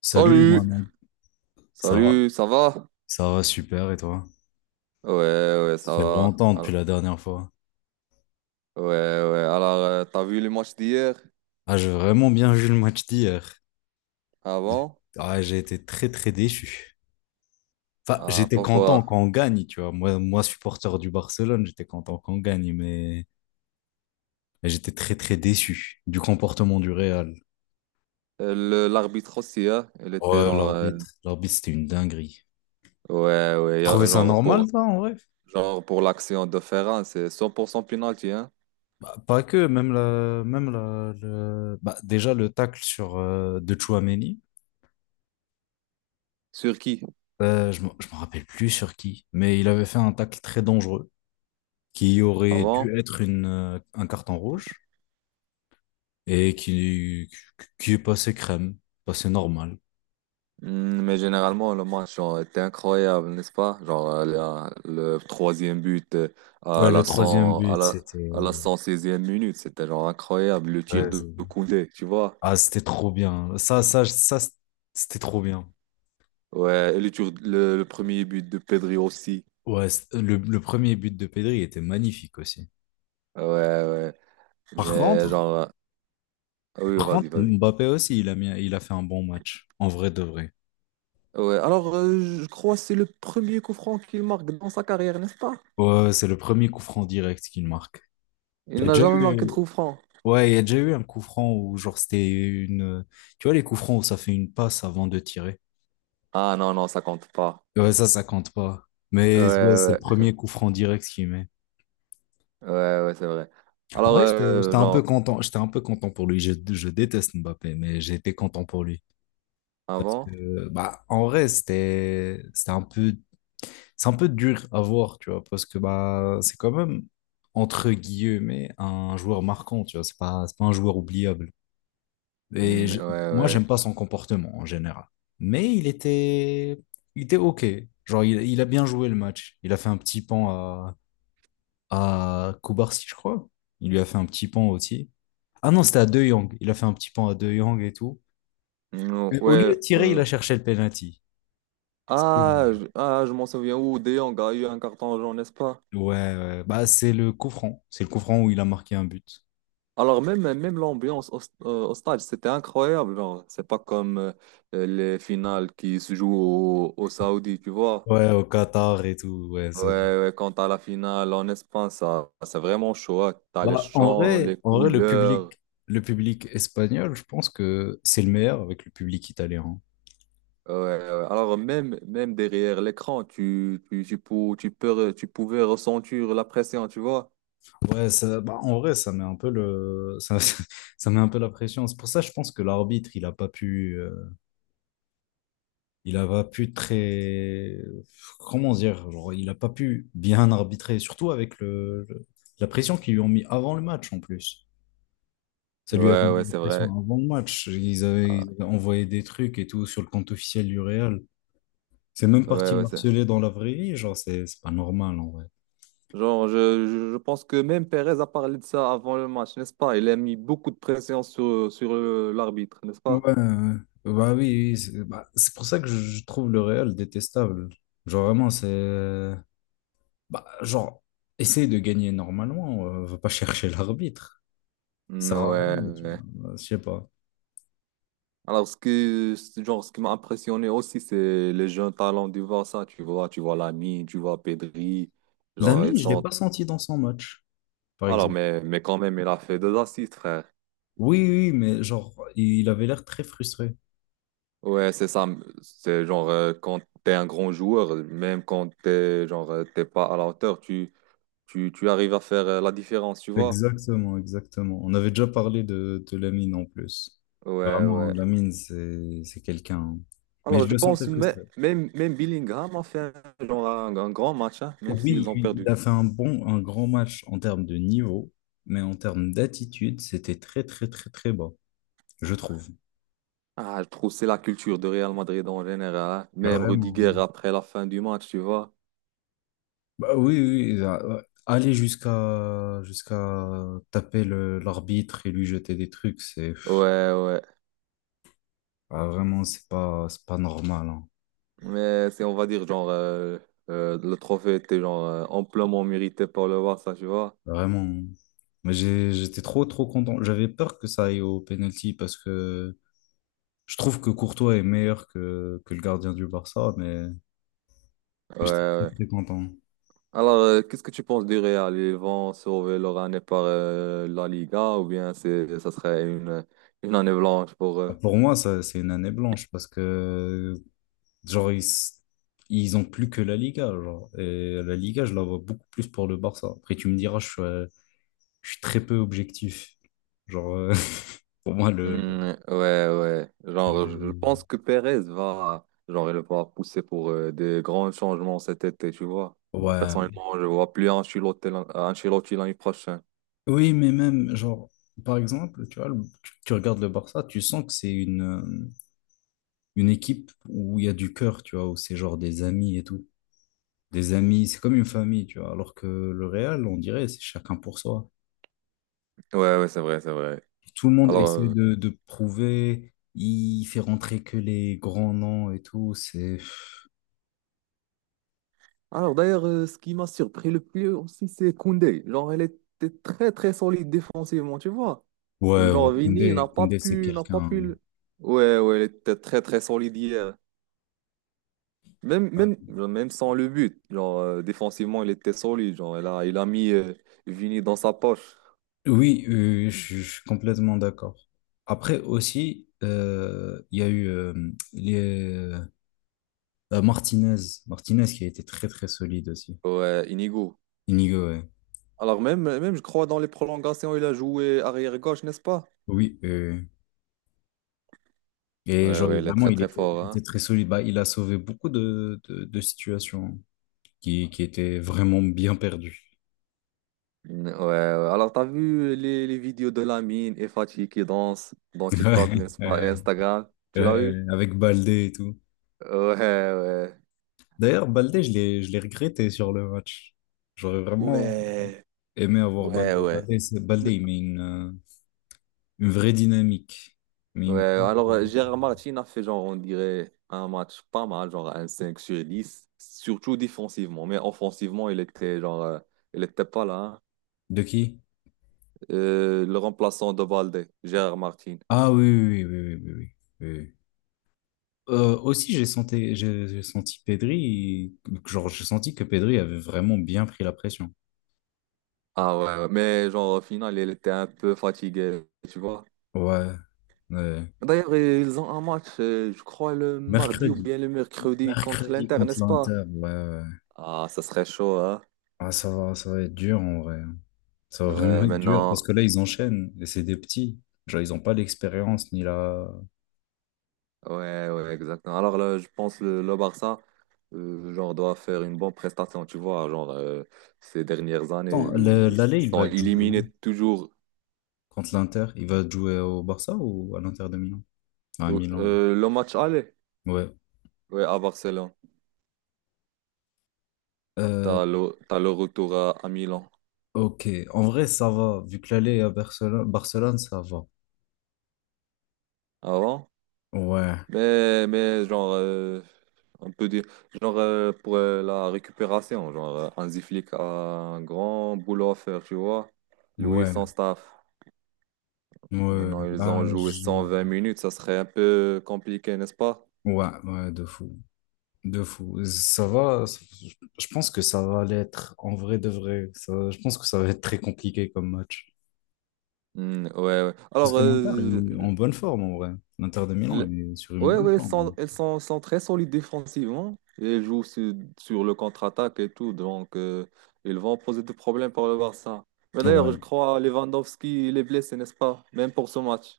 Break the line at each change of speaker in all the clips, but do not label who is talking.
Salut,
Salut!
Mohamed. Ça va?
Salut, ça va?
Ça va super, et toi?
Ouais, ouais, ça
Ça fait
va.
longtemps depuis la dernière fois.
Ouais, ouais. Alors, t'as vu les matchs d'hier
Ah, j'ai vraiment bien vu le match d'hier. J'ai-
avant?
Ah, j'ai été très, très déçu. Enfin,
Ah,
j'étais
pourquoi?
content quand on gagne, tu vois. Moi, supporter du Barcelone, j'étais content quand on gagne, mais j'étais très, très déçu du comportement du Real.
L'arbitre aussi, hein? Il était
Ouais,
genre,
l'arbitre, c'était une dinguerie.
ouais, ouais.
Trouvais ça
Genre
normal,
pour,
toi, en vrai?
genre pour l'action de Ferran, c'est 100% penalty, hein?
Bah, pas que, même la, le- bah, déjà le tacle sur de Tchouaméni.
Sur qui?
Je ne me rappelle plus sur qui, mais il avait fait un tacle très dangereux qui aurait
Avant?
dû être un carton rouge et qui est passé crème, passé normal.
Mais généralement, le match genre, était incroyable, n'est-ce pas? Genre, le troisième but
Ouais,
à
le
la
troisième
100 à
but,
la,
c'était...
à la 116e minute, c'était genre incroyable. Le tir
ouais,
de
c'est-
Koundé, tu vois?
ah, c'était trop bien. Ça, c'était trop bien.
Ouais, et le premier but de Pedri aussi.
Le premier but de Pedri était magnifique aussi.
Ouais, ouais.
Par
Mais
contre,
genre, oui,
par
vas-y,
contre,
vas-y.
Mbappé aussi, il a fait un bon match, en vrai de vrai.
Ouais, alors, je crois que c'est le premier coup franc qu'il marque dans sa carrière, n'est-ce pas?
Ouais, c'est le premier coup franc direct qu'il marque. Il
Il
y a
n'a
déjà
jamais
eu,
marqué de coup franc.
Ouais, il y a déjà eu un coup franc où, genre, c'était une. Tu vois, les coups francs où ça fait une passe avant de tirer.
Ah, non, non, ça compte pas.
Ouais, ça compte pas.
Ouais,
Mais ouais, c'est le
ouais,
premier coup franc direct qu'il met.
ouais, ouais, c'est vrai.
En
Alors,
vrai, j'étais un peu
genre.
content. J'étais un peu content pour lui. Je déteste Mbappé, mais j'ai été content pour lui. Parce
Avant?
que, bah, en vrai, c'était un peu, c'est un peu dur à voir, tu vois, parce que, bah, c'est quand même, entre guillemets, un joueur marquant, tu vois, c'est pas un joueur oubliable. Et
Ouais,
je- Moi,
ouais.
j'aime pas son comportement en général. Mais il était, il était OK. Genre, il a bien joué le match. Il a fait un petit pan à Koubarsi, je crois. Il lui a fait un petit pan aussi. Ah non, c'était à De Jong. Il a fait un petit pan à De Jong et tout. Mais au lieu
Ouais,
de tirer, il a cherché le penalty. C'est
ah,
dommage.
je m'en souviens où De Jong a eu un carton jaune, n'est-ce pas?
Ouais, ouais. Bah, c'est le coup franc. C'est le coup franc où il a marqué un but.
Alors, même, même l'ambiance au stade, c'était incroyable, genre. C'est pas comme les finales qui se jouent au Saoudi, tu vois?
Ouais, au Qatar et tout. Ouais, ça se joue.
Ouais, ouais, quand à la finale en Espagne, ça, c'est vraiment chaud, hein. T'as les
Bah,
chants, les
en vrai,
couleurs.
le public espagnol, je pense que c'est le meilleur avec le public italien, hein.
Ouais, ouais, ouais. Alors même, même derrière l'écran, tu pouvais ressentir la pression, tu vois?
Ouais, ça, bah, en vrai, ça met un peu le, ça, ça met un peu la pression. C'est pour ça, je pense que l'arbitre, il a pas pu comment dire, genre, il a pas pu bien arbitrer, surtout avec la pression qu'ils lui ont mis avant le match, en plus. Ça lui avait
Ouais,
mis
ouais,
la
c'est
pression
vrai.
avant le match.
Ah,
Ils avaient envoyé des trucs et tout sur le compte officiel du Real. C'est même parti
ouais,
le
ouais, c'est...
harceler dans la vraie vie, genre, c'est pas normal, en vrai.
Genre, je pense que même Perez a parlé de ça avant le match, n'est-ce pas? Il a mis beaucoup de pression sur l'arbitre, n'est-ce
Ouais,
pas?
ouais, ouais. Bah oui, oui, oui, c'est pour ça que je trouve le Real détestable. Genre vraiment, genre, essaye de gagner normalement, va pas chercher l'arbitre.
Mm,
Ça sert à rien,
ouais,
tu
ouais.
vois, bah, je sais pas.
Alors, genre, ce qui m'a impressionné aussi, c'est les jeunes talents du Barça. Tu vois Lamine, tu vois Pedri. Genre, ils
Lamine, je l'ai
sont...
pas senti dans son match, par
Alors,
exemple.
mais quand même, il a fait deux assists, frère.
Oui, oui, oui, mais genre, il avait l'air très frustré.
Ouais, c'est ça. C'est genre, quand t'es un grand joueur, même quand t'es, genre, t'es pas à la hauteur, tu arrives à faire la différence, tu vois?
Exactement, exactement. On avait déjà parlé de Lamine en plus.
Ouais,
Vraiment,
ouais.
Lamine, c'est quelqu'un. Mais je
Alors, je
le sentais
pense
frustré.
même, même Bellingham a fait un, genre un grand match, hein, même s'ils
Oui,
ont
oui, il
perdu.
a fait un bon, un grand match en termes de niveau, mais en termes d'attitude, c'était très, très, très, très bas, je trouve.
Ah, je trouve que c'est la culture de Real Madrid en général, hein. Même Rudiger
Vraiment.
après la fin du match, tu vois.
Ouais, aller jusqu'à taper l'arbitre et lui jeter des trucs, c'est pff,
Ouais, ouais.
ah, vraiment, c'est pas normal, hein.
Mais c'est, on va dire, genre, le trophée était genre amplement mérité par le Barça, tu vois.
Vraiment. J'étais trop, trop content. J'avais peur que ça aille au penalty parce que je trouve que Courtois est meilleur que le gardien du Barça, mais
Ouais,
mais j'étais très,
ouais.
très content.
Alors, qu'est-ce que tu penses du Real? Ils vont sauver leur année par la Liga ou bien c'est, ça serait une année blanche pour eux?
Pour moi, ça, c'est une année blanche parce que, genre, ils, s- ils ont plus que la Liga, genre. Et la Liga, je la vois beaucoup plus pour le Barça. Après, tu me diras, je suis très peu objectif. Genre, euh, pour moi,
Mm, ouais, ouais. Genre, je pense
c'est-
que Perez va, genre, il va pousser pour des grands changements cet été, tu vois.
ouais.
Personnellement, je vois plus Ancelotti l'année prochaine.
Oui, mais même, genre, par exemple, tu vois, tu regardes le Barça, tu sens que c'est une équipe où il y a du cœur, tu vois, où c'est genre des amis et tout. Des amis, c'est comme une famille, tu vois. Alors que le Real, on dirait, c'est chacun pour soi.
Ouais, ouais, c'est vrai, c'est vrai.
Tout le monde
Alors,
essaie
euh,
de prouver, il fait rentrer que les grands noms et tout, c'est...
alors, d'ailleurs, ce qui m'a surpris le plus aussi, c'est Koundé. Genre, elle était très, très solide défensivement, tu vois.
Ouais, ouais,
Genre, Vini
Koundé,
n'a pas
Koundé, c'est
pu, n'a pas
quelqu'un...
pu. le- Ouais, ouais, elle était très, très solide hier. Même, même,
ouais.
genre, même sans le but, genre, défensivement, il était solide. Genre, il a mis Vini dans sa poche,
Oui, je suis complètement d'accord. Après aussi, il y a eu les, Martinez, Martinez qui a été très très solide aussi.
ouais, Inigo.
Inigo, ouais.
Alors, même, même, je crois, dans les prolongations, il a joué arrière-gauche, n'est-ce pas?
Oui, et
Ouais,
genre
ouais, il est
vraiment,
très, très fort,
il était
hein.
très solide. Bah, il a sauvé beaucoup de situations qui étaient vraiment bien perdues.
Mm, ouais, ouais. Alors, t'as vu les vidéos de Lamine et Fatih qui dansent dans TikTok, n'est-ce pas, et
Ouais.
Instagram? Tu l'as
Ouais,
vu?
avec Baldé et tout.
Ouais, ouais.
D'ailleurs, Baldé, je l'ai regretté sur le match. J'aurais vraiment
Ouais,
aimé avoir
ouais,
Baldé.
ouais.
Baldé, il met une vraie dynamique. Mais
Ouais,
une
alors Gérard Martin a fait genre, on dirait, un match pas mal, genre un 5/10 surtout défensivement, mais offensivement, il était pas là, hein.
De qui?
Le remplaçant de Balde, Gérard Martin.
Ah oui, oui, oui, oui, oui, oui, oui, oui. Aussi, j'ai senti, j'ai senti Pedri, genre, j'ai senti que Pedri avait vraiment bien pris la pression.
Ah ouais, ouais, mais genre au final, il était un peu fatigué, tu vois.
Ouais, ouais.
D'ailleurs, ils ont un match, je crois, le mardi ou
Mercredi.
bien le mercredi contre
Mercredi
l'Inter,
contre
n'est-ce pas?
l'Inter, ouais, ouais.
Ah, ça serait chaud, hein?
Ah, ça va être dur en vrai. Ça va vraiment
Ouais,
être dur parce
maintenant.
que là, ils enchaînent et c'est des petits. Genre, ils n'ont pas l'expérience ni la.
Ouais, ouais, exactement. Alors là, je pense le Barça, genre, doit faire une bonne prestation, tu vois. Genre, ces dernières années,
Attends,
ils
l'aller, il
sont
va jouer où?
éliminés toujours.
Contre l'Inter? Il va jouer au Barça ou à l'Inter de Milan? Ah, à Milan.
Le match aller,
Ouais.
ouais, à Barcelone.
Euh,
T'as le retour à Milan
ok. En vrai, ça va. Vu que l'aller est à Barcelone, Barcelone, ça va.
avant.
Ouais.
Mais genre, on peut dire, genre, pour la récupération, genre, Hansi Flick a un grand boulot à faire, tu vois. Lui et
Ouais.
son staff.
Ouais.
Non, ils ont joué cent vingt minutes, ça serait un peu compliqué, n'est-ce pas?
Ouais, ouais, de fou. De fou. Je pense que ça va l'être. En vrai, de vrai. Ça... Je pense que ça va être très compliqué comme match.
Ouais, ouais.
Parce
Alors,
que l'Inter est en bonne forme en vrai. L'Inter de Milan
le-
est sur une
ouais,
bonne
ouais, ils sont,
forme,
ils sont, sont très solides défensivement. Et ils jouent sur le contre-attaque et tout, donc ils vont poser des problèmes pour le Barça. Mais
hein.
d'ailleurs, je
Ouais.
crois Lewandowski, il est blessé, n'est-ce pas? Même pour ce match.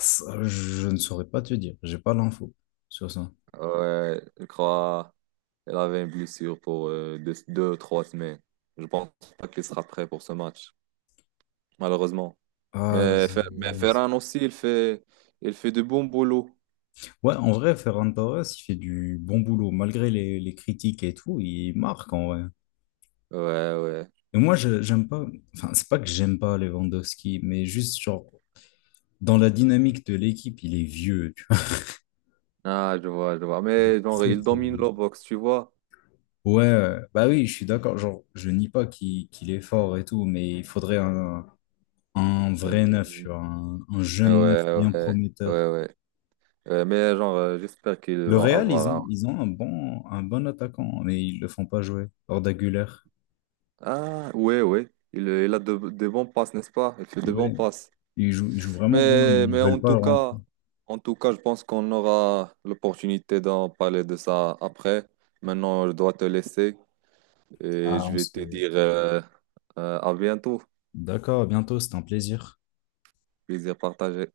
Ça, je ne saurais pas te dire. J'ai pas l'info sur ça.
Ouais, je crois qu'il avait une blessure pour deux, deux, trois semaines. Je pense pas qu'il sera prêt pour ce match, malheureusement.
Ah,
Mais,
z-
Fer- mais
z-
Ferran aussi, il fait de bons boulot.
ouais, en vrai, Ferran Torres, il fait du bon boulot. Malgré les critiques et tout, il marque en vrai.
Ouais, ouais.
Et moi, j'aime pas. Enfin, c'est pas que j'aime pas Lewandowski, mais juste genre dans la dynamique de l'équipe, il est vieux, tu vois.
Ah, je vois, je vois. Mais genre,
Très,
il
très
domine
vieux.
la boxe, tu vois.
Ouais, bah oui, je suis d'accord. Genre, je nie pas qu'il est fort et tout, mais un vrai neuf,
Hmm.
tu vois, un
Ouais,
jeune neuf bien
ouais,
prometteur.
ouais, ouais. Ouais, mais genre, j'espère qu'ils
Le
vont
Real,
avoir
ils ont un bon attaquant, mais ils le font pas jouer. Arda Güler.
un... Ah, ouais, ouais. Il a de bons passes, n'est-ce pas? Il fait de bons
Ouais,
passes.
ils jouent vraiment bien,
Mais,
mais ils
mais
veulent pas le rendre.
en tout cas, je pense qu'on aura l'opportunité d'en parler de ça après. Maintenant, je dois te laisser et
Ah,
je
on
vais
se...
te dire à bientôt.
D'accord, à bientôt, c'est un plaisir.
Plaisir partagé.